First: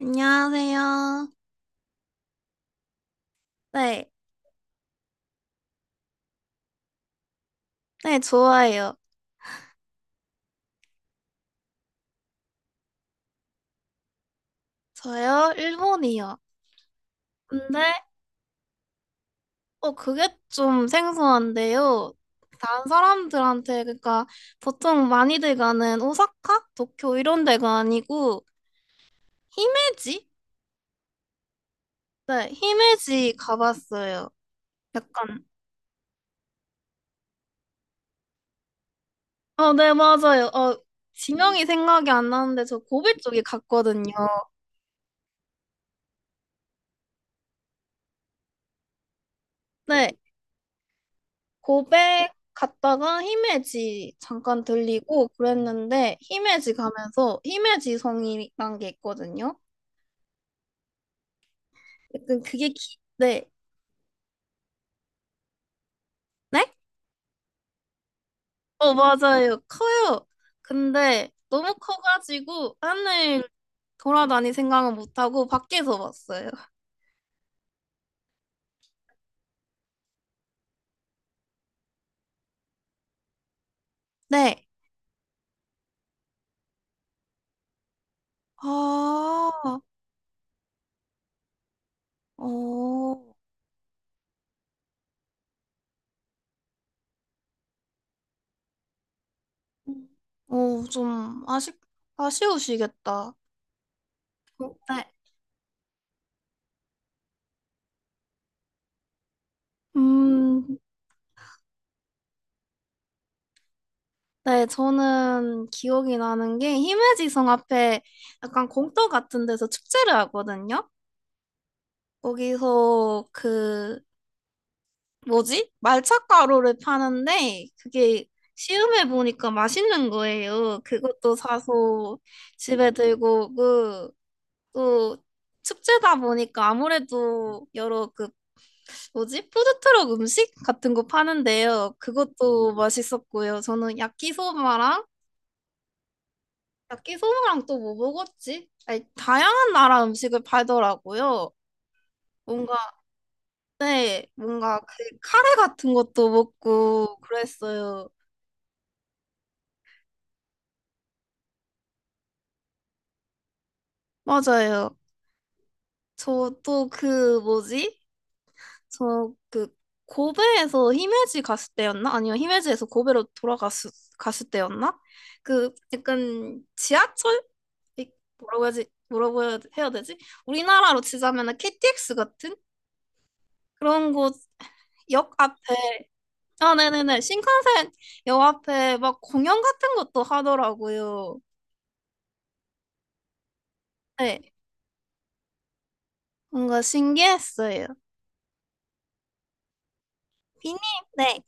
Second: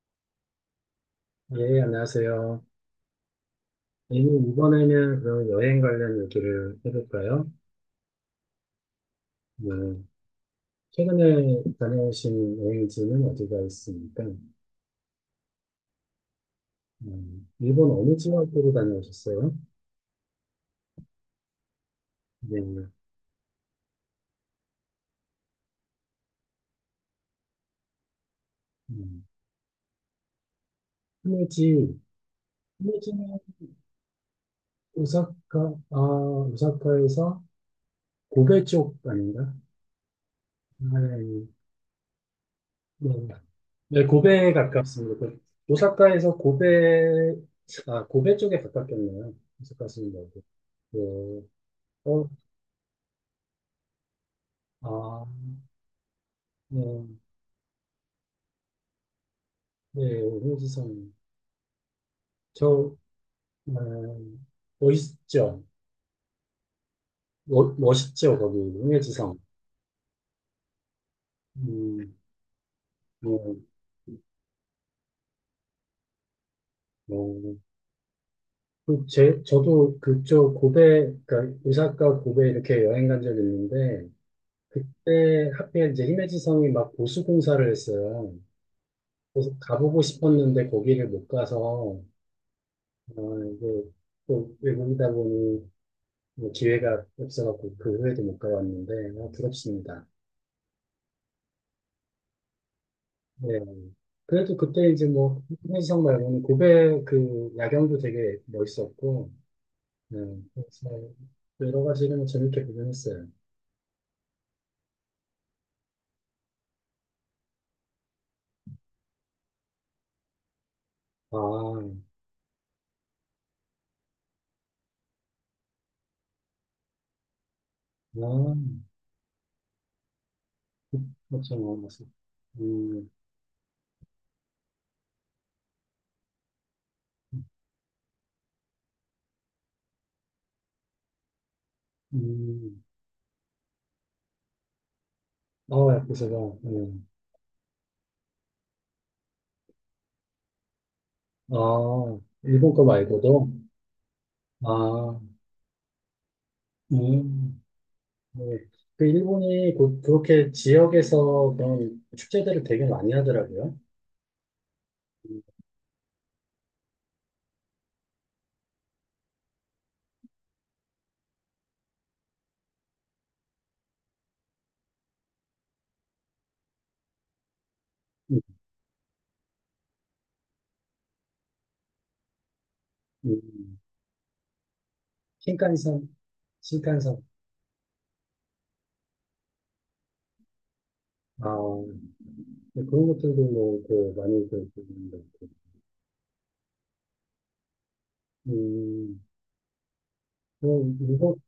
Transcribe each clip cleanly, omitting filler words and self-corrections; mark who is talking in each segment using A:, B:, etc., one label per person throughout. A: 안녕하세요.
B: 예, 안녕하세요.
A: 네,
B: A님, 이번에는 그럼 여행 관련 얘기를 해볼까요?
A: 네, 좋아요.
B: 네. 최근에 다녀오신 여행지는 어디가 있습니까?
A: 저요? 일본이요. 근데,
B: 일본 어느 지역으로 다녀오셨어요?
A: 어, 그게 좀 생소한데요. 다른
B: 네.
A: 사람들한테, 그러니까, 보통 많이들 가는 오사카? 도쿄 이런 데가 아니고,
B: 음,
A: 히메지?
B: 히메지,
A: 네, 히메지
B: 히메지는
A: 가봤어요. 약간,
B: 오사카, 아, 오사카에서 고베 쪽 아닌가?
A: 어, 네, 맞아요. 어,
B: 아, 네.
A: 지명이 생각이 안 나는데, 저
B: 네,
A: 고베 쪽에 갔거든요.
B: 네, 고베에 가깝습니다. 그 오사카에서 고베, 아, 고베 쪽에 가깝겠네요.
A: 네,
B: 오사카시는 말고. 네. 어,
A: 고백 갔다가 히메지 잠깐
B: 아,
A: 들리고 그랬는데 히메지
B: 네,
A: 가면서 히메지 성이란 게 있거든요.
B: 네, 홍지성.
A: 약간 그게
B: 저,
A: 네.
B: 음, 멋있죠?
A: 네?
B: 멋있죠, 거기,
A: 어,
B: 홍지성.
A: 맞아요. 커요. 근데 너무
B: 음,
A: 커가지고 안을
B: 뭐,
A: 돌아다닐 생각은 못하고 밖에서 봤어요.
B: 뭐, 그 제, 저도 그쪽 고베, 그러니까 오사카 고베 이렇게 여행 간 적이 있는데,
A: 네.
B: 그때 하필 이제 히메지성이 막 보수 공사를 했어요. 그래서
A: 아,
B: 가보고 싶었는데 거기를 못 가서, 아,
A: 어,
B: 이게 또 외국이다 보니 뭐 기회가 없어갖고 그 후에도 못 가봤는데 아, 부럽습니다.
A: 어, 아쉬우시겠다.
B: 네. 그래도 그때
A: 네.
B: 이제 뭐 한희석 말고는 고베 그 야경도 되게 멋있었고 네.
A: 음,
B: 그래서 여러 가지를 뭐 재밌게 구경했어요.
A: 네, 저는 기억이 나는 게 히메지성 앞에 약간 공터 같은 데서 축제를 하거든요.
B: 아,
A: 거기서 그 뭐지? 말차가루를 파는데 그게
B: 아,
A: 시음해 보니까 맛있는 거예요. 그것도
B: 그렇죠. 뭐,
A: 사서 집에
B: 음,
A: 들고 오고 또 축제다 보니까 아무래도 여러 그 뭐지? 푸드트럭 음식 같은 거 파는데요. 그것도
B: 음.
A: 맛있었고요. 저는 야키소바랑
B: 아, 그래서가, 음.
A: 야끼소바랑 또 뭐 먹었지? 아니, 다양한 나라 음식을 팔더라고요.
B: 아,
A: 뭔가,
B: 일본 거 말고도,
A: 네, 뭔가 그
B: 아,
A: 카레 같은 것도 먹고
B: 음.
A: 그랬어요.
B: 네. 그 일본이 그, 그렇게 지역에서 그런 축제들을 되게 많이 하더라고요.
A: 맞아요. 저 또 그 뭐지? 저 그 고베에서 히메지 갔을 때였나? 아니요, 히메지에서 고베로 돌아갔을 갔을 때였나? 그 약간 지하철? 이-
B: 음,
A: 뭐라고 해야지? 뭐라고 해야 되지? 우리나라로 치자면 KTX 같은
B: 음.
A: 그런 곳 역 앞에
B: 신칸센,
A: 아, 네네네.
B: 신칸센.
A: 신칸센 역 앞에 막 공연 같은 것도 하더라고요.
B: 아, 네, 그런 것들도 뭐, 그, 많이
A: 네.
B: 그, 그, 그,
A: 뭔가 신기했어요.
B: 음,
A: 비님,
B: 뭐, 일본,
A: 네.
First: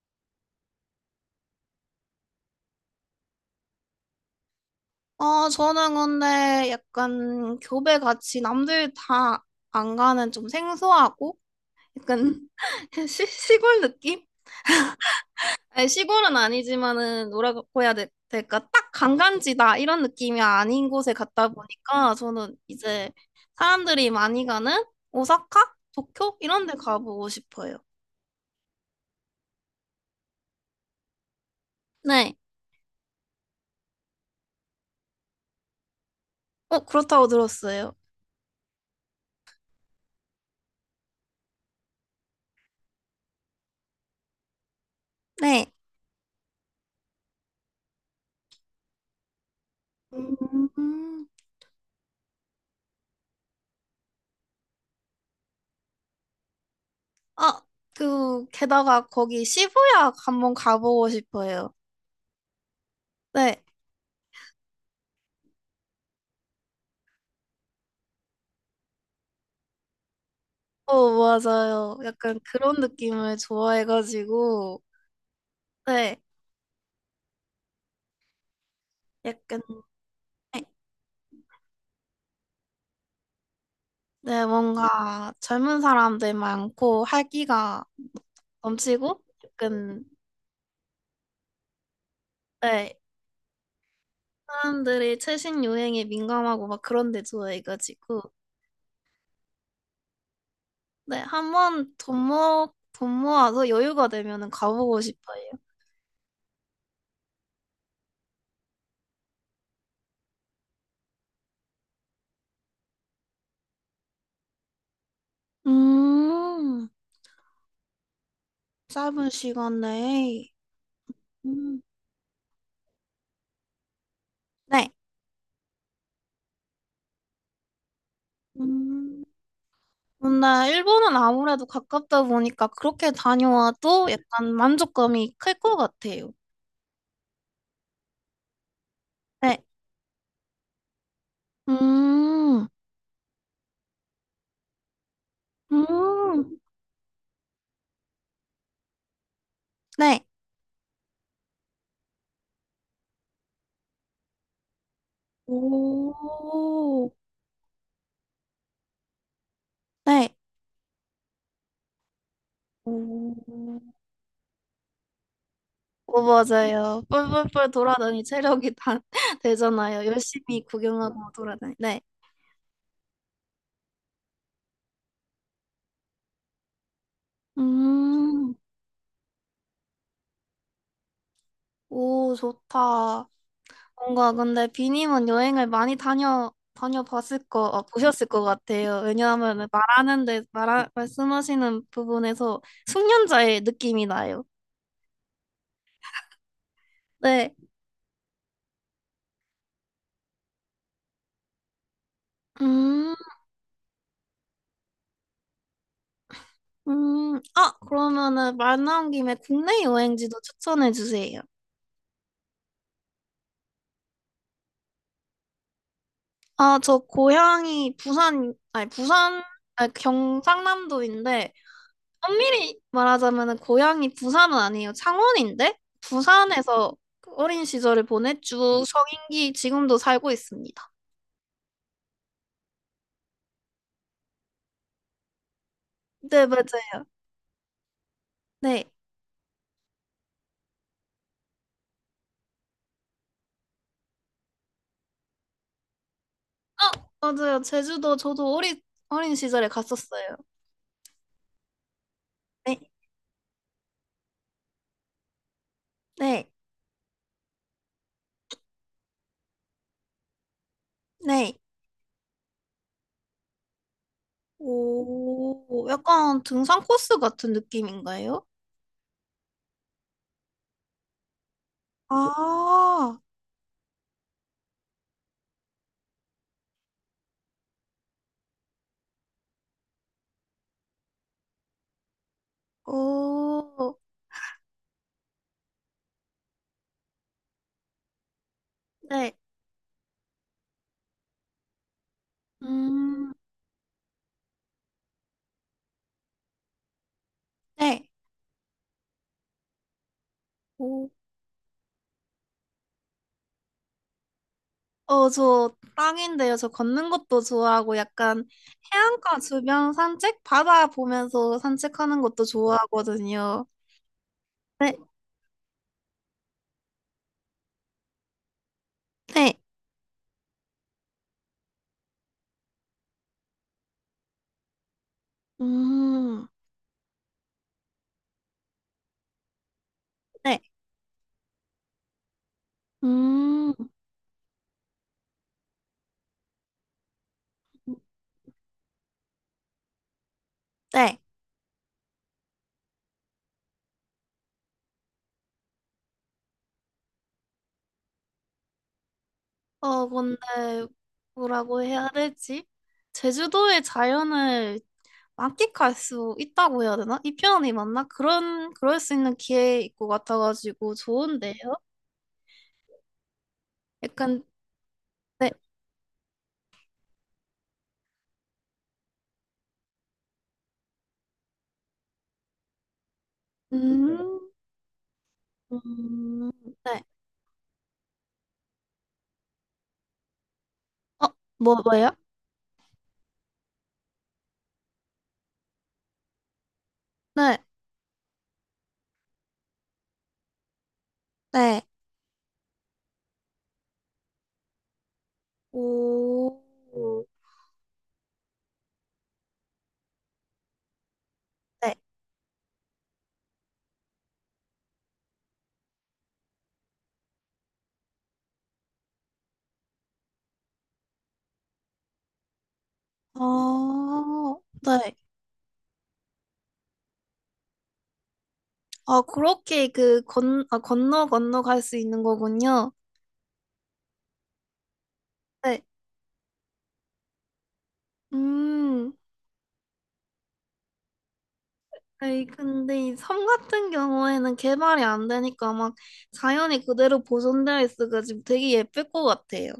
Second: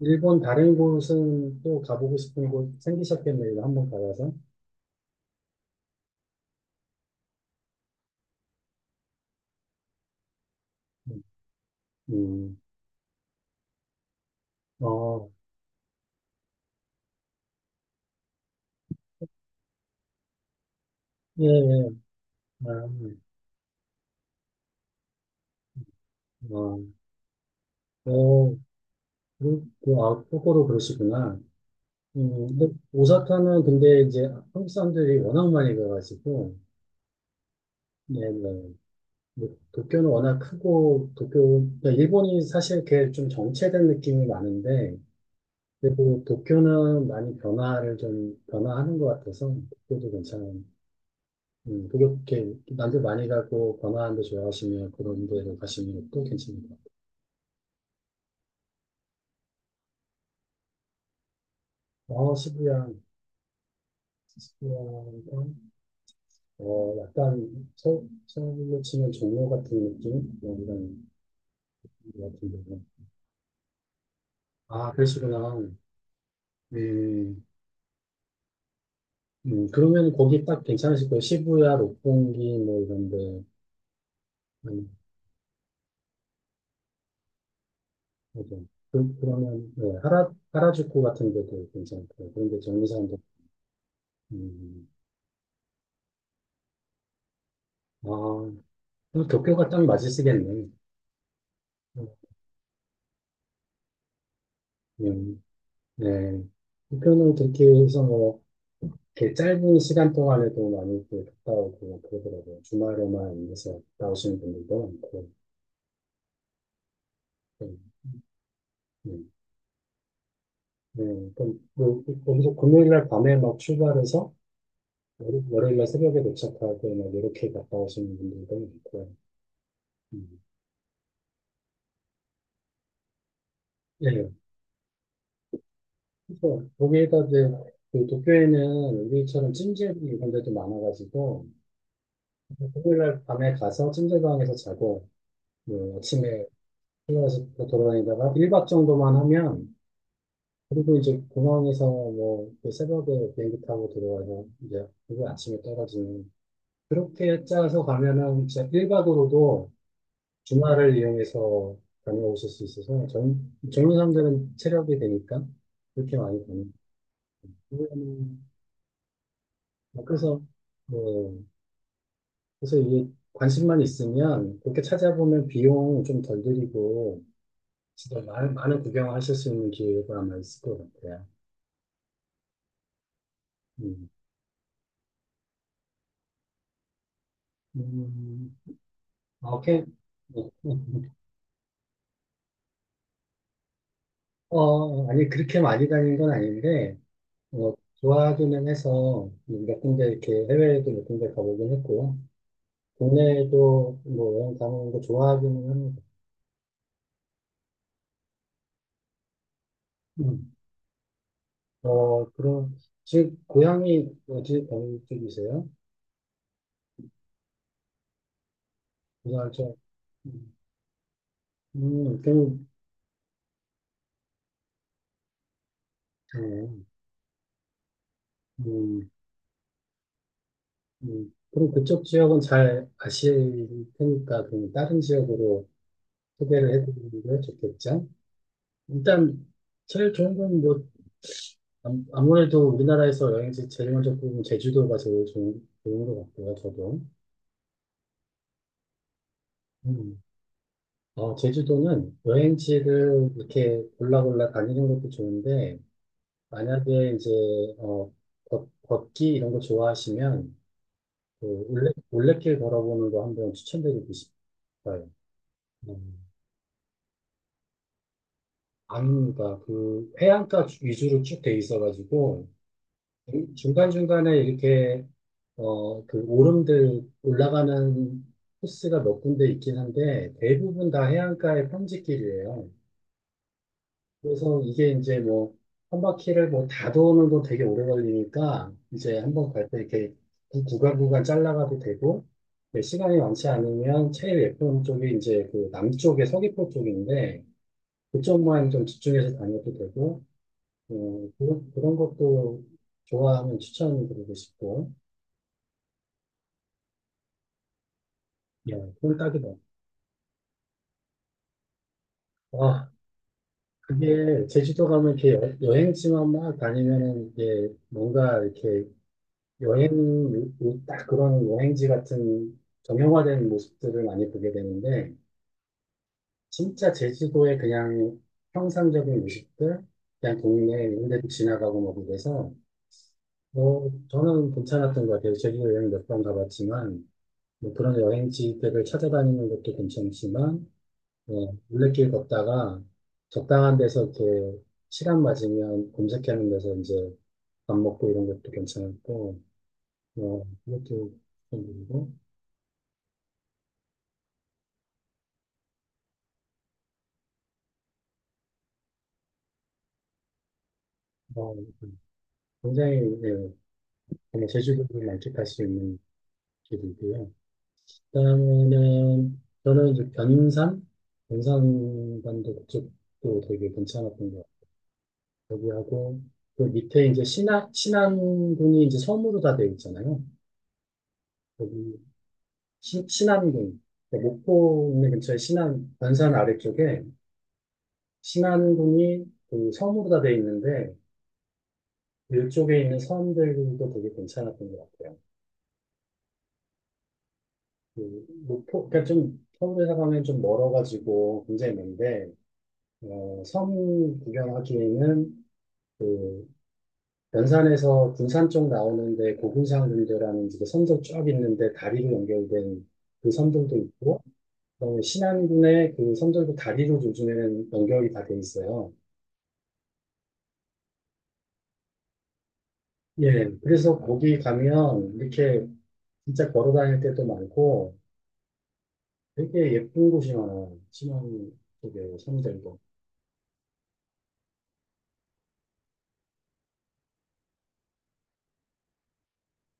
B: 일본 다른 곳은 또 가보고 싶은 곳 생기셨겠네요. 이거 한번 가봐서.
A: 어, 저는 근데 약간 교배 같이 남들 다 안 가는 좀
B: 음,
A: 생소하고 약간
B: 음.
A: 시골 느낌?
B: 어,
A: 아니, 시골은 아니지만은 뭐라고 해야 될, 까딱 관광지다 이런 느낌이 아닌 곳에
B: 예,
A: 갔다
B: 예.
A: 보니까 저는
B: 아,
A: 이제 사람들이 많이 가는 오사카? 도쿄? 이런 데
B: 어,
A: 가보고 싶어요.
B: 어, 그, 그, 아, 거꾸로 그러시구나.
A: 네.
B: 근데 오사카는 근데 이제 한국 사람들이 워낙 많이 가가지고,
A: 어, 그렇다고 들었어요.
B: 네, 네. 뭐, 도쿄는 워낙 크고, 도쿄, 그러니까 일본이 사실 걔 좀 정체된 느낌이 많은데,
A: 네.
B: 그리도 도쿄는 많이 변화를 좀, 변화하는 것 같아서, 도쿄도 괜찮은,
A: 음.
B: 도쿄, 이렇게, 남들 많이 가고, 변화하는 데 좋아하시면 그런 데로 가시면 또 괜찮습니다
A: 아, 그, 게다가 거기 시부야 한번 가보고 싶어요.
B: 아 어, 시부야,
A: 네.
B: 시부야가, 어, 약간, 서, 서울로 치면 종로 같은 느낌? 뭐 이런,
A: 어, 맞아요.
B: 것
A: 약간 그런
B: 같은데.
A: 느낌을 좋아해가지고,
B: 아, 그러시구나.
A: 네.
B: 음.
A: 약간,
B: 그러면 거기
A: 네.
B: 딱 괜찮으실 거예요. 시부야, 로pongi 뭐 이런데.
A: 네,
B: 음,
A: 뭔가 젊은 사람들 많고 활기가
B: 맞아요. 그,
A: 넘치고,
B: 그러면 네,
A: 약간,
B: 하라 하라주쿠 같은 데도 괜찮고요. 그런데
A: 네.
B: 정리산도. 음,
A: 사람들이 최신 유행에 민감하고 막 그런 데 좋아해가지고,
B: 아 그럼 도쿄가 딱 맞으시겠네.
A: 네. 한번
B: 음,
A: 돈 모아서 여유가 되면은 가보고
B: 음,
A: 싶어요.
B: 네. 도쿄는 그렇게 해서 뭐 이렇게 짧은 시간 동안에도 많이 이렇게 갔다 오고 그러더라고요. 주말에만 해서 갔다 오시는 분들도 많고.
A: 음,
B: 네, 네.
A: 짧은 시간 내에.
B: 네, 그럼
A: 음,
B: 뭐, 거기서 금요일 날 밤에 막 출발해서
A: 네.
B: 월요일날 새벽에 도착하고 막 이렇게 갔다 오시는 분들도 있고요.
A: 음.
B: 음.
A: 근데 일본은 아무래도 가깝다 보니까 그렇게 다녀와도
B: 예.
A: 약간 만족감이 클 것 같아요.
B: 그래서 거기에다 이제 그 도쿄에는 우리처럼
A: 네.
B: 찜질 이런 데도 많아가지고
A: 음,
B: 금요일날 밤에 가서 찜질방에서 자고 뭐 아침에
A: 음,
B: 일어나서 돌아다니다가 1박 정도만 하면
A: 네.
B: 그리고 이제 공항에서 뭐그 새벽에 비행기 타고 들어가서 이제 그리고 아침에 떨어지는
A: 오,
B: 그렇게 짜서 가면은 진짜 1박으로도
A: 네.
B: 주말을 이용해서 다녀오실 수 있어서
A: 오,
B: 전, 젊은 사람들은 체력이 되니까 그렇게
A: 오,
B: 많이 다니고
A: 맞아요. 뿔뿔뿔 돌아다니
B: 음,
A: 체력이 다 되잖아요.
B: 그래서
A: 열심히 구경하고
B: 뭐
A: 돌아다니. 네.
B: 그래서 이 관심만 있으면 그렇게 찾아보면 비용 좀 덜 들이고 진짜
A: 음,
B: 많은, 많은 구경하실 수 있는 기회가 아마 있을 것 같아요.
A: 오, 좋다.
B: 음.
A: 뭔가 근데 비님은 여행을 많이 다녀봤을 거 아, 보셨을 것
B: 음,
A: 같아요.
B: 아,
A: 왜냐하면
B: 오케이.
A: 말하는데 말씀하시는 부분에서 숙련자의 느낌이 나요.
B: 어, 아니, 그렇게 많이 다닌 건 아닌데,
A: 네.
B: 어, 좋아하기는 해서 몇 군데 이렇게 해외에도 몇 군데 가보긴 했고요.
A: 음,
B: 국내에도 뭐 여행 다니는 거 좋아하기는 합니다.
A: 아, 그러면은 말 나온 김에 국내 여행지도
B: 음.
A: 추천해 주세요.
B: 어, 그럼, 지금 고향이 어디, 어느 쪽이세요?
A: 아, 저 고향이 부산, 아니 부산,
B: 고향쪽.
A: 아니
B: 음.
A: 경상남도인데
B: 그럼,
A: 엄밀히 말하자면 고향이 부산은 아니에요. 창원인데
B: 음,
A: 부산에서 그 어린 시절을 보냈쭉
B: 음,
A: 성인기 지금도 살고 있습니다.
B: 그럼 그쪽 지역은 잘 아실 테니까, 그럼 다른 지역으로
A: 네,
B: 소개를
A: 맞아요.
B: 해드리는 게 좋겠죠?
A: 네.
B: 일단, 제일 좋은 건 뭐, 아무래도 우리나라에서 여행지 제일 먼저 보으면 제주도가 제일 좋은, 좋은 것 같고요, 저도.
A: 어, 맞아요. 제주도 저도 어린 시절에
B: 음.
A: 갔었어요.
B: 어, 제주도는
A: 네.
B: 여행지를 이렇게 골라 골라 다니는 것도 좋은데,
A: 네.
B: 만약에 이제, 어, 걷기 이런 거 좋아하시면, 그
A: 네.
B: 올레, 올레길 걸어보는 거 한번 추천드리고 싶어요.
A: 오,
B: 음,
A: 약간 등산 코스 같은 느낌인가요?
B: 안무가 그 해안가 위주로 쭉 돼 있어가지고,
A: 아,
B: 중간중간에 이렇게, 어, 그 오름들 올라가는 코스가 몇 군데 있긴 한데, 대부분 다 해안가의 평지길이에요.
A: 오,
B: 그래서 이게 이제 뭐, 한 바퀴를 뭐 다 도는 건 되게 오래 걸리니까, 이제
A: 네.
B: 한번 갈 때 이렇게 구간 구간 잘라가도 되고, 이제 시간이
A: 음,
B: 많지 않으면 제일 예쁜 쪽이 이제 그 남쪽의 서귀포 쪽인데,
A: 네.
B: 그쪽만 좀 집중해서 다녀도 되고,
A: 오.
B: 어, 그런, 그런 것도 좋아하면 추천드리고 싶고,
A: 어, 저 땅인데요. 저 걷는 것도 좋아하고 약간
B: 예, 그건
A: 해안가
B: 딱이다.
A: 주변 산책? 바다 보면서 산책하는 것도
B: 아,
A: 좋아하거든요.
B: 그게 제주도
A: 네,
B: 가면 이렇게 여행지만 막 다니면은 이게 뭔가 이렇게
A: 네.
B: 여행이 딱 그런 여행지 같은 정형화된 모습들을 많이 보게 되는데
A: 음,
B: 진짜 제주도의 그냥 평상적인 모습들 그냥
A: 네.
B: 동네 이런 데도 지나가고 뭐 그래서
A: 음,
B: 뭐 저는 괜찮았던 것 같아요. 제주도 여행 몇 번 가봤지만 뭐 그런 여행지들을 찾아다니는 것도 괜찮지만
A: 네.
B: 어, 물레길 걷다가 적당한 데서 이렇게 시간 맞으면 검색하는 데서 이제 밥 먹고 이런 것도 괜찮았고
A: 어, 근데
B: 어, 그것도
A: 뭐라고 해야
B: 괜찮고
A: 되지? 제주도의 자연을 만끽할 수 있다고 해야 되나? 이 표현이 맞나? 그런, 그럴 수 있는 기회 있고 같아가지고 좋은데요?
B: 어, 굉장히 네,
A: 약간,
B: 정말 제주도를 만끽할
A: 네.
B: 수 있는 길이고요. 그다음에는 저는 이제 변산, 변산반도 쪽도 되게 괜찮았던 것
A: 음,
B: 같아요. 거기하고
A: 음,
B: 그
A: 네.
B: 밑에 이제 신안 신안군이 이제 섬으로 다 되어 있잖아요.
A: 어, 뭐,
B: 거기
A: 뭐요?
B: 신안군 그러니까 목포 근처에 신안 변산 아래쪽에
A: 네,
B: 신안군이 그 섬으로 다 되어 있는데
A: 네.
B: 이쪽에 있는 섬들도 되게 괜찮았던 것 같아요.
A: 오,
B: 그 목포, 그러니까 좀 서울에서 가면 좀 멀어가지고 굉장히
A: 네.
B: 먼데, 어, 섬 구경하기에는 그 연산에서 군산 쪽 나오는데 고군산군대라는 이제 섬도 쫙 있는데 다리로 연결된 그 섬들도 있고,
A: 아,
B: 그다음에
A: 네.
B: 신안군의 그 섬들도 다리로 요즘에는 연결이 다 돼 있어요.
A: 아, 그렇게 그 건, 아, 건너 건너 갈 수 있는 거군요.
B: 예, 그래서 거기 가면 이렇게
A: 네.
B: 진짜 걸어 다닐 때도 많고
A: 음.
B: 되게 예쁜 곳이 많아요. 신안 쪽에
A: 아니,
B: 섬들도.
A: 근데 이 섬 같은 경우에는 개발이 안 되니까 막 자연이 그대로 보존되어 있어가지고 되게 예쁠 것 같아요.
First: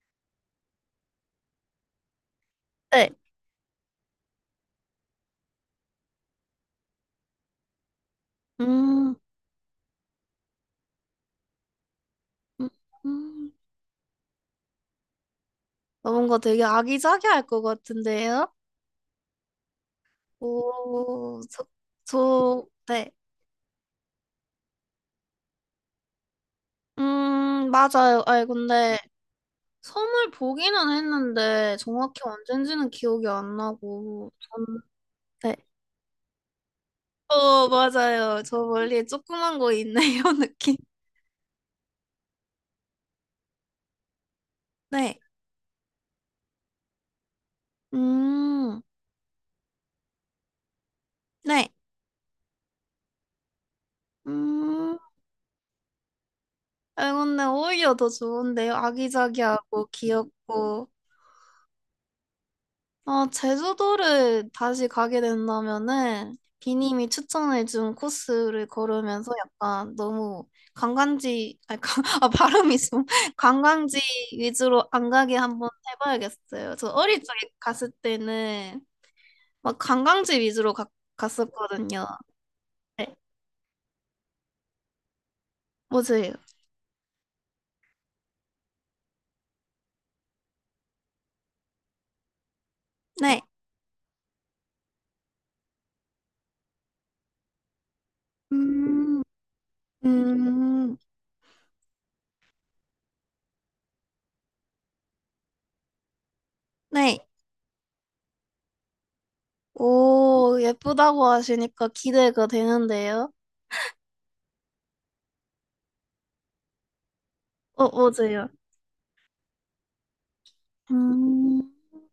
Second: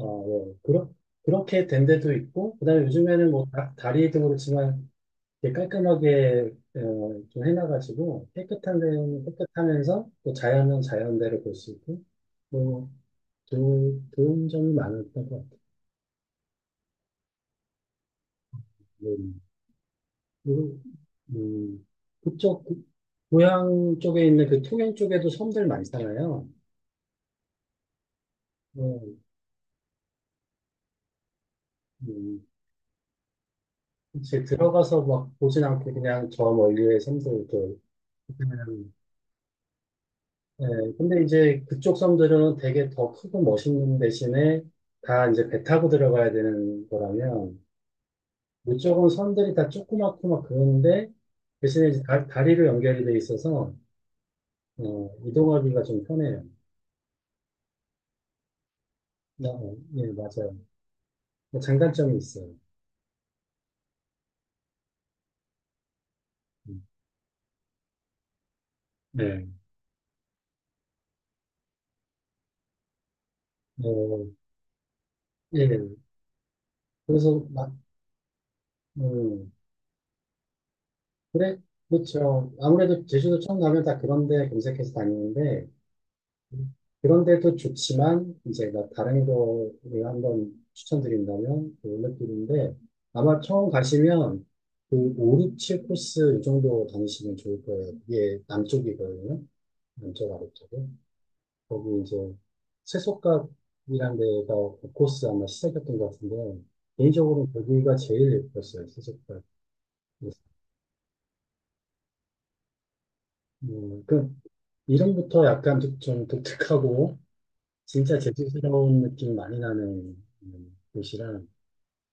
B: 아, 예. 그렇, 그렇게 된 데도 있고, 그다음에
A: 네.
B: 요즘에는 뭐 다, 다리도 그렇지만 이렇게 깔끔하게 어, 좀 해놔가지고 깨끗한
A: 음,
B: 데는 깨끗하면서 또 자연은 자연대로 볼 수 있고,
A: 음,
B: 뭐
A: 음.
B: 좋은, 좋은 점이 많았던 것 같아요.
A: 어, 뭔가 되게 아기자기할 것 같은데요?
B: 네. 그리고
A: 오, 저,
B: 음, 그쪽
A: 저,
B: 그-
A: 네.
B: 고향 쪽에 있는 그 통영 쪽에도 섬들 많잖아요.
A: 맞아요. 아니, 근데
B: 뭐,
A: 선물 보기는 했는데 정확히
B: 음,
A: 언젠지는 기억이 안 나고
B: 이제
A: 전
B: 들어가서 막
A: 네.
B: 보진 않고 그냥 저 멀리의 섬들
A: 어,
B: 그
A: 맞아요. 저 멀리에 조그만 거 있네요,
B: 네,
A: 느낌.
B: 근데 이제 그쪽 섬들은 되게 더 크고 멋있는 대신에
A: 네.
B: 다 이제 배 타고 들어가야 되는 거라면
A: 음.
B: 이쪽은 섬들이 다 조그맣고 막 그런데
A: 네.
B: 대신에 이제 다, 다리로 연결이 돼 있어서
A: 음.
B: 어, 이동하기가 좀 편해요.
A: 아, 근데 오히려 더 좋은데요.
B: 어,
A: 아기자기하고
B: 예, 맞아요.
A: 귀엽고
B: 뭐 장단점이 있어요.
A: 아, 제주도를 다시 가게 된다면은
B: 음.
A: 비님이 추천해준 코스를 걸으면서
B: 네.
A: 약간 너무 관광지, 아니, 관- 아, 발음이 좀 관광지
B: 어,
A: 위주로 안 가게 한번
B: 예.
A: 해봐야겠어요. 저 어릴
B: 그래서
A: 적에
B: 막,
A: 갔을 때는
B: 음,
A: 막
B: 그래,
A: 갔었거든요.
B: 그렇죠. 아무래도
A: 네,
B: 제주도 처음 가면 다 그런 데 검색해서 다니는데
A: 뭐세요
B: 그런 데도 좋지만 이제 막 다른 거를 한번 추천드린다면 그 올레길인데 아마
A: 네.
B: 처음 가시면 그 5, 6, 7 코스 이 정도 다니시면 좋을 거예요. 이게
A: 음,
B: 남쪽이거든요. 남쪽 아래쪽에.
A: 음,
B: 거기 이제 세속각이라는 데가 그 코스 아마 시작했던 것 같은데
A: 네.
B: 개인적으로 거기가 제일 예뻤어요. 세속각.
A: 오, 예쁘다고 하시니까 기대가 되는데요.
B: 그 이름부터 약간 좀 독특하고
A: 어, 뭐
B: 진짜
A: 세요
B: 제주스러운 느낌이 많이 나는 곳이랑
A: 음.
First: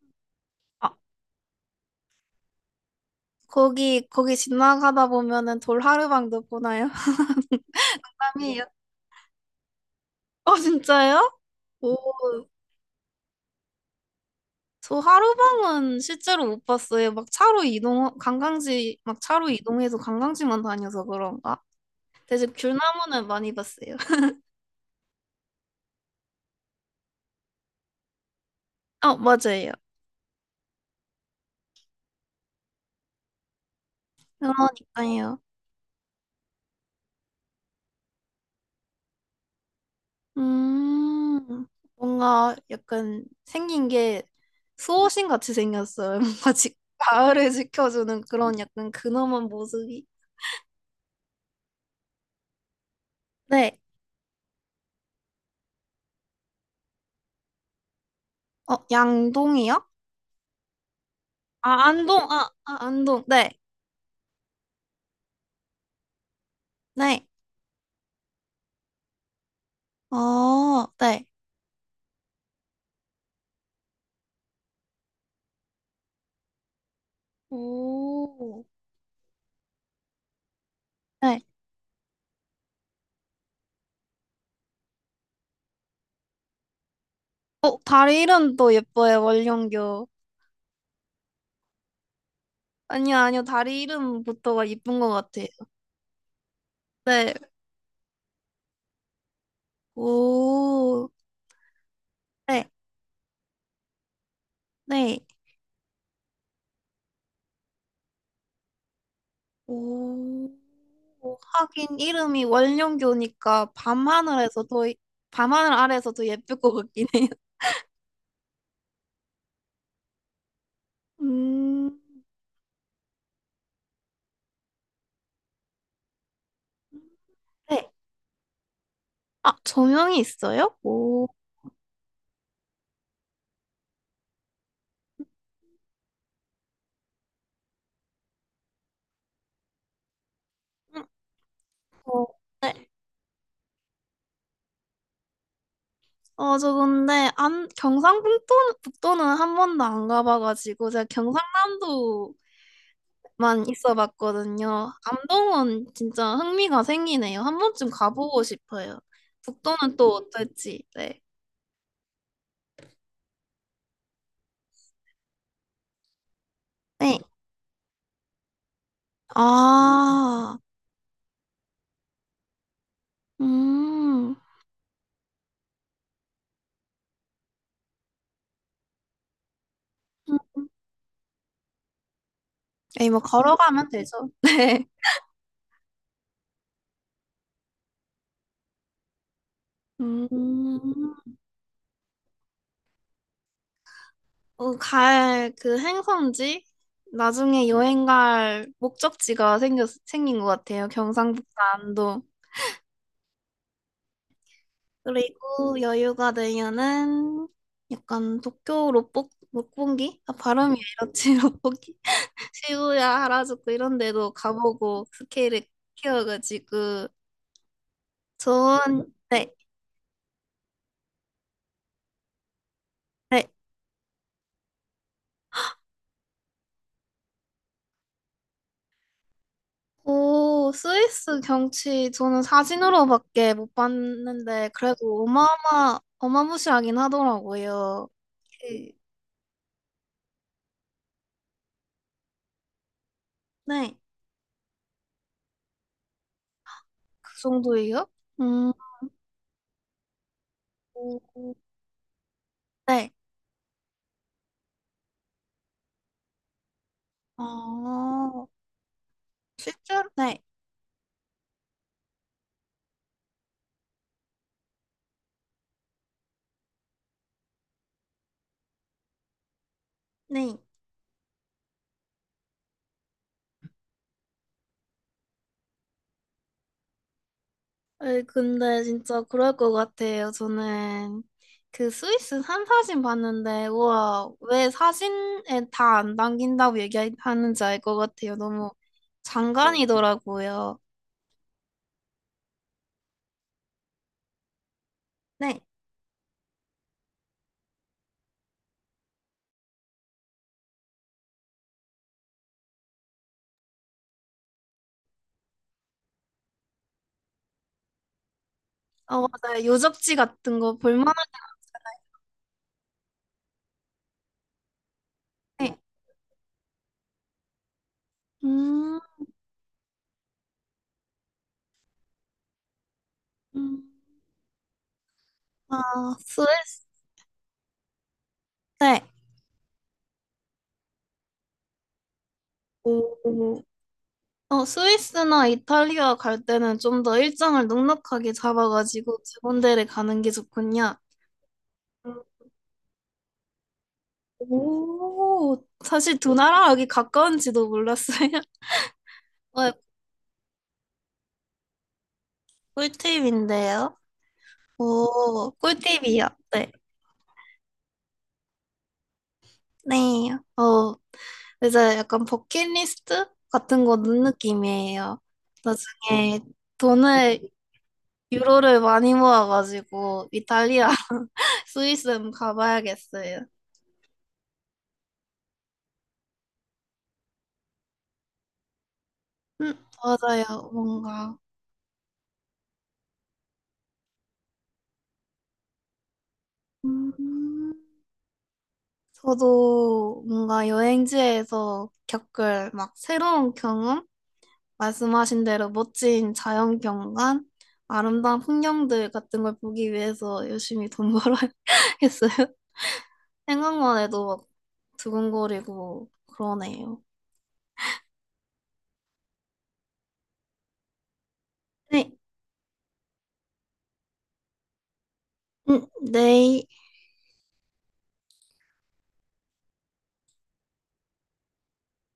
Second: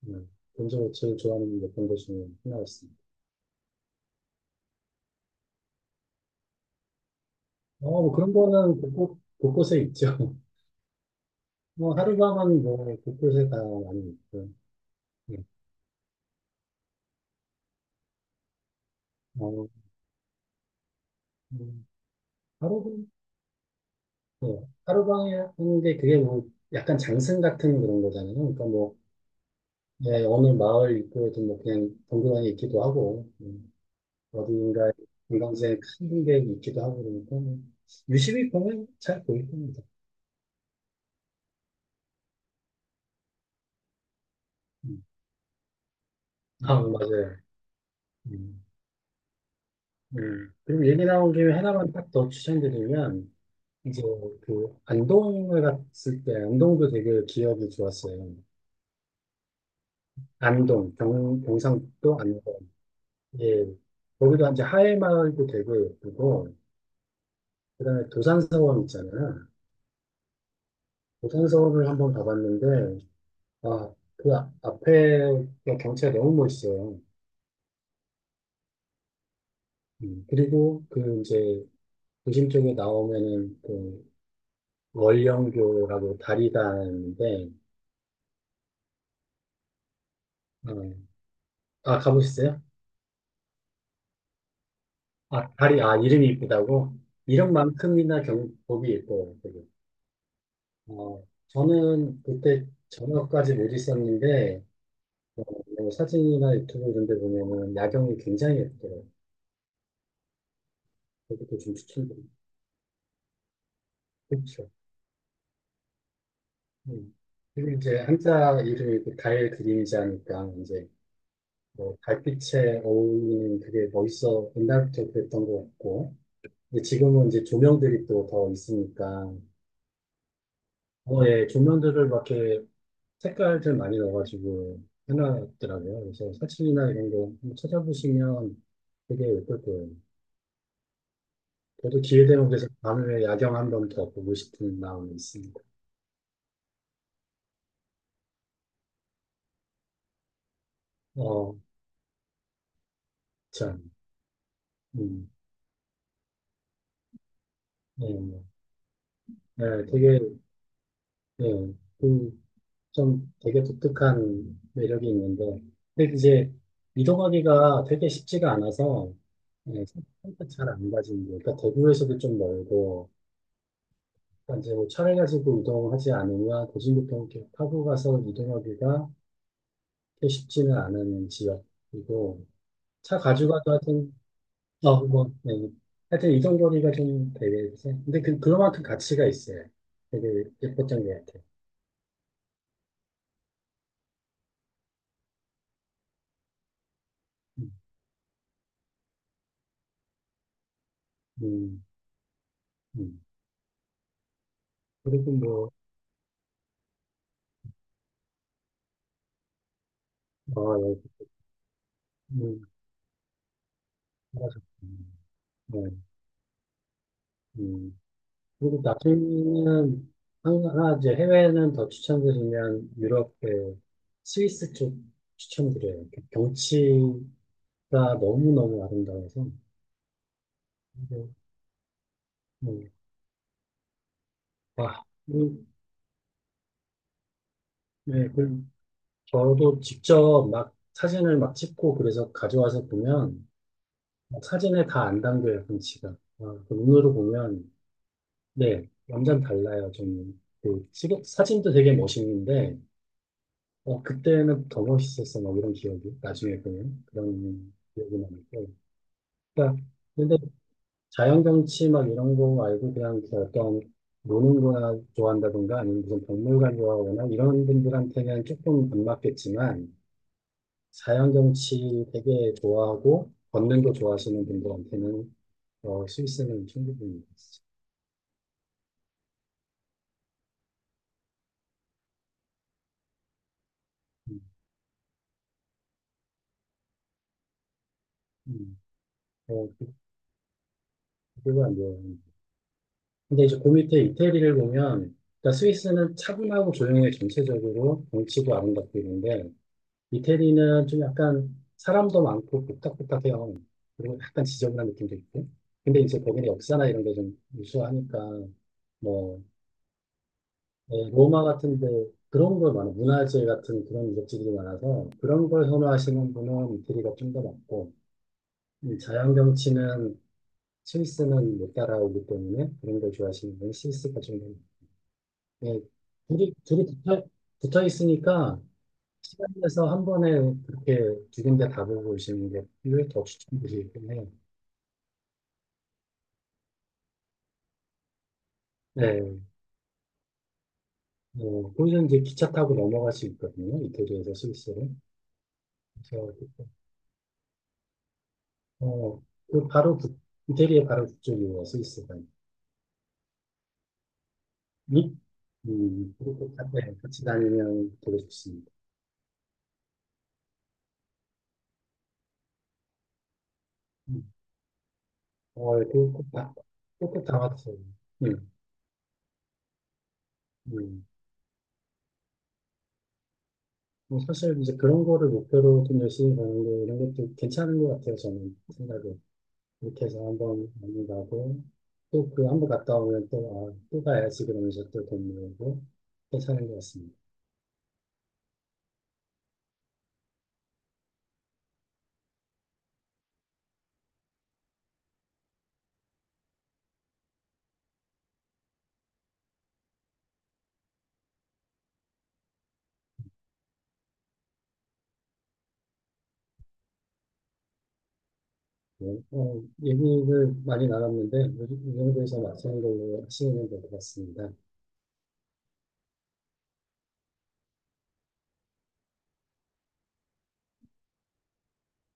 B: 음, 개인적으로 제일 좋아하는 몇번 곳 중에 하나였습니다.
A: 거기 거기 지나가다 보면은 돌 하루방도 보나요?
B: 어, 뭐 그런
A: 사람이에요.
B: 거는 곳곳, 곳곳에 있죠.
A: 어 진짜요?
B: 뭐
A: 오,
B: 하룻밤은 뭐 곳곳에 다 많이 있고
A: 저
B: 예.
A: 하루방은 실제로 못 봤어요. 막 차로 이동 관광지 막 차로
B: 어,
A: 이동해서 관광지만 다녀서 그런가?
B: 음,
A: 대신
B: 하루,
A: 귤나무는 많이 봤어요.
B: 예. 하룻밤에 하는 게 그게 뭐 약간 장승 같은 그런 거잖아요. 그러니까 뭐
A: 어 맞아요.
B: 예, 어느 마을 입구에도 뭐 그냥 덩그러니 있기도 하고 어딘가에
A: 그러니까요.
B: 관광지에 큰 게 있기도 하고 그러니까 뭐 유심히 보면 잘 보일 겁니다.
A: 음 뭔가 약간 생긴 게
B: 음.
A: 수호신 같이 생겼어요. 뭔가 지,
B: 아, 맞아요.
A: 마을을 지켜주는 그런
B: 음.
A: 약간 근엄한 모습이.
B: 음. 그리고 얘기 나온 김에 하나만 딱 더 추천드리면,
A: 네.
B: 이제 그 안동을 갔을 때, 안동도 되게 기억이 좋았어요.
A: 어 양동이요?
B: 안동, 경,
A: 아,
B: 경상북도
A: 안동,
B: 안동.
A: 아, 아, 안동. 네,
B: 예. 거기도 이제 하회마을도 되게 예쁘고,
A: 네.
B: 그다음에 도산서원 있잖아요.
A: 어, 네,
B: 도산서원을 한번 가봤는데, 아, 그 아- 앞에 그 경치가 너무 멋있어요.
A: 오,
B: 음. 그리고 그
A: 네.
B: 이제 도심 쪽에 나오면은 그 월령교라고 다리가 있는데,
A: 어, 다리 이름도 예뻐요, 원룡교
B: 음. 아, 가보셨어요?
A: 아니요, 아니요, 다리 이름부터가 예쁜 것 같아요.
B: 아, 다리, 아, 이름이 이쁘다고?
A: 네,
B: 이름만큼이나 경복이 예뻐요, 되게.
A: 오,
B: 어, 저는 그때
A: 네,
B: 저녁까지 못 있었는데,
A: 네,
B: 어, 뭐 사진이나 유튜브 이런 데 보면은 야경이 굉장히 예쁘더라고요.
A: 오.
B: 그것도 좀
A: 하긴
B: 추천드립니다.
A: 이름이 원룡교니까 밤하늘에서
B: 그렇죠.
A: 더, 밤하늘 아래서 더 예쁠 것 같긴
B: 음.
A: 해요.
B: 그리고 이제 한자 이름이 그 달 그림자니까, 이제, 뭐,
A: 음,
B: 달빛에 어울리는 그게 멋있어, 옛날부터 그랬던 것 같고, 근데 지금은 이제
A: 네.
B: 조명들이 또 더 있으니까,
A: 아, 조명이 있어요?
B: 어,
A: 오,
B: 예, 조명들을 막 이렇게 색깔들 많이 넣어가지고 해놨더라고요. 그래서 사진이나 이런 거 한번 찾아보시면 되게 예쁠 거예요.
A: 음,
B: 저도
A: 어,
B: 기회 되면 그래서
A: 네.
B: 밤에 야경 한번 더 보고 싶은 마음이 있습니다.
A: 어, 저 근데 안 경상북도는 북도는 한 번도 안 가봐가지고 제가
B: 어,
A: 경상남도만
B: 참,
A: 있어봤거든요.
B: 음,
A: 암동은 진짜 흥미가 생기네요. 한 번쯤
B: 네,
A: 가보고
B: 뭐.
A: 싶어요.
B: 네,
A: 북도는 또
B: 되게,
A: 어떨지. 네.
B: 네, 그, 좀 되게 독특한 매력이 있는데, 근데 이제
A: 네.
B: 이동하기가 되게 쉽지가 않아서, 네, 선택
A: 아,
B: 잘안 가진 거. 그러니까 대구에서도 좀 멀고,
A: 음.
B: 그러니까 이제 뭐 차를 가지고 이동하지 않으면 도심부터 이렇게 타고 가서 이동하기가 그렇게 쉽지는 않은 지역이고
A: 에이,
B: 차
A: 뭐
B: 가지고 가도
A: 걸어가면
B: 하여튼
A: 되죠. 네.
B: 어, 뭐, 네. 하여튼 이동 거리가 좀 되겠지. 근데 그 그만큼 가치가 있어요. 되게 예뻤던 것
A: 음.
B: 같아요.
A: 어, 갈 그 행성지 나중에
B: 음,
A: 여행 갈 목적지가 생겼 생긴 것 같아요. 경상북도
B: 음,
A: 안동.
B: 음. 그리고 뭐,
A: 그리고 여유가 되면은 약간 도쿄 롯복 롯본기? 아,
B: 어,
A: 발음이
B: 예,
A: 이렇지 롯본기?
B: 음,
A: 시부야, 하라주쿠 이런 데도
B: 맞아.
A: 가보고 스케일을
B: 네,
A: 키워가지고
B: 음. 그리고
A: 좋은 네,
B: 나중에는 한- 하나 이제 해외는 더 추천드리면 유럽
A: 네.
B: 그 스위스 쪽 추천드려요. 그 경치가 너무너무 아름다워서.
A: 오, 스위스 경치 저는
B: 그리고
A: 사진으로밖에 못 봤는데
B: 뭐, 아,
A: 그래도
B: 음,
A: 어마어마 어마무시하긴 하더라고요.
B: 네, 그
A: 그,
B: 저도 직접 막 사진을 막 찍고 그래서 가져와서 보면
A: 네,
B: 막 사진에 다 안 담겨요, 경치가. 아, 그 눈으로
A: 그
B: 보면
A: 정도예요? 음,
B: 네, 완전 달라요. 좀 그, 찍은- 사진도 되게 멋있는데
A: 네.
B: 어, 그때는 더 멋있었어, 막 이런 기억이. 나중에 보면 그런 기억이
A: 아,
B: 나니까. 그러니까,
A: 실제로
B: 근데
A: 네,
B: 자연경치 막 이런 거 말고 그냥 그 어떤 노는 거나 좋아한다든가 아니면 무슨 박물관 좋아하거나 이런 분들한테는 조금 안 맞겠지만
A: 네.
B: 자연경치 되게 좋아하고 걷는 거 좋아하시는 분들한테는 어, 스위스는 충분히 있어.
A: 아니, 근데 진짜 그럴 것 같아요. 저는 그 스위스 산 사진 봤는데, 우와,
B: 음,
A: 왜 사진에 다 안 담긴다고 얘기하는지 알 것 같아요. 너무
B: 음. 어, 그-
A: 장관이더라고요.
B: 그거가 안 돼요. 근데 이제 그 밑에 이태리를 보면, 그러니까
A: 네.
B: 스위스는 차분하고 조용해 전체적으로 경치도 아름답고 있는데, 이태리는 좀 약간 사람도 많고 복닥복닥해요. 그리고 약간 지저분한 느낌도 있고. 근데 이제 거기는 역사나 이런 게 좀 우수하니까,
A: 어,
B: 뭐,
A: 맞아요. 유적지 같은 거 네.
B: 네,
A: 볼만하게.
B: 로마 같은데 그런 걸 많아. 문화재 같은 그런 유적지들이 많아서 그런 걸 선호하시는 분은 이태리가 좀 더 많고, 이
A: 음,
B: 자연 경치는 스위스는 못 따라오기 때문에 그런 걸 좋아하시는 분은
A: 음.
B: 스위스가 좀더 네,
A: 아,
B: 둘이,
A: 스위스.
B: 둘이 붙어, 붙어 있으니까
A: 네.
B: 시간 내서 한 번에 그렇게 두 군데 가보고 오시는 게 오히려 더
A: 오.
B: 추천드리긴 해요.
A: 어, 스위스나 이탈리아 갈 때는 좀 더 일정을 넉넉하게 잡아가지고 두
B: 네,
A: 군데를 가는 게 좋군요.
B: 어, 거기서 이제 기차 타고 넘어갈 수 있거든요. 이태리에서 스위스로.
A: 오, 사실 두
B: 그래서,
A: 나라 여기 가까운지도 몰랐어요.
B: 그, 어, 그
A: 어,
B: 바로 북, 이태리의 바로 북쪽이에요, 스위스가.
A: 꿀팁인데요.
B: 음,
A: 오, 꿀팁이요.
B: 그렇게 가-
A: 네.
B: 네, 같이 다니면 되게 좋습니다.
A: 네. 어, 이제 약간 버킷리스트 같은 거 넣은
B: 음,
A: 느낌이에요.
B: 어, 그꼭
A: 나중에
B: 다, 꼭다
A: 돈을,
B: 왔어요. 음,
A: 유로를 많이 모아가지고 이탈리아,
B: 음.
A: 스위스 한번 가봐야겠어요.
B: 뭐 사실 이제 그런 거를 목표로 좀 열심히 가는 거 이런 것도 괜찮은 것 같아요. 저는 생각에
A: 음,
B: 이렇게 해서
A: 맞아요.
B: 한번 많이
A: 뭔가.
B: 가고 또 그 한번 갔다 오면 또 아, 또 가야지 그러면서 또 돈 모으고 괜찮은 것 같습니다.
A: 음, 저도 뭔가 여행지에서 겪을 막 새로운 경험? 말씀하신 대로 멋진 자연 경관, 아름다운 풍경들 같은 걸 보기 위해서 열심히 돈 벌어야 했어요. 생각만 해도 막 두근거리고 그러네요.
B: 네. 어, 얘기를 많이 나눴는데 이
A: 네,
B: 정도에서 마치는 걸로 하시면 될 것 같습니다.
A: 음, 네.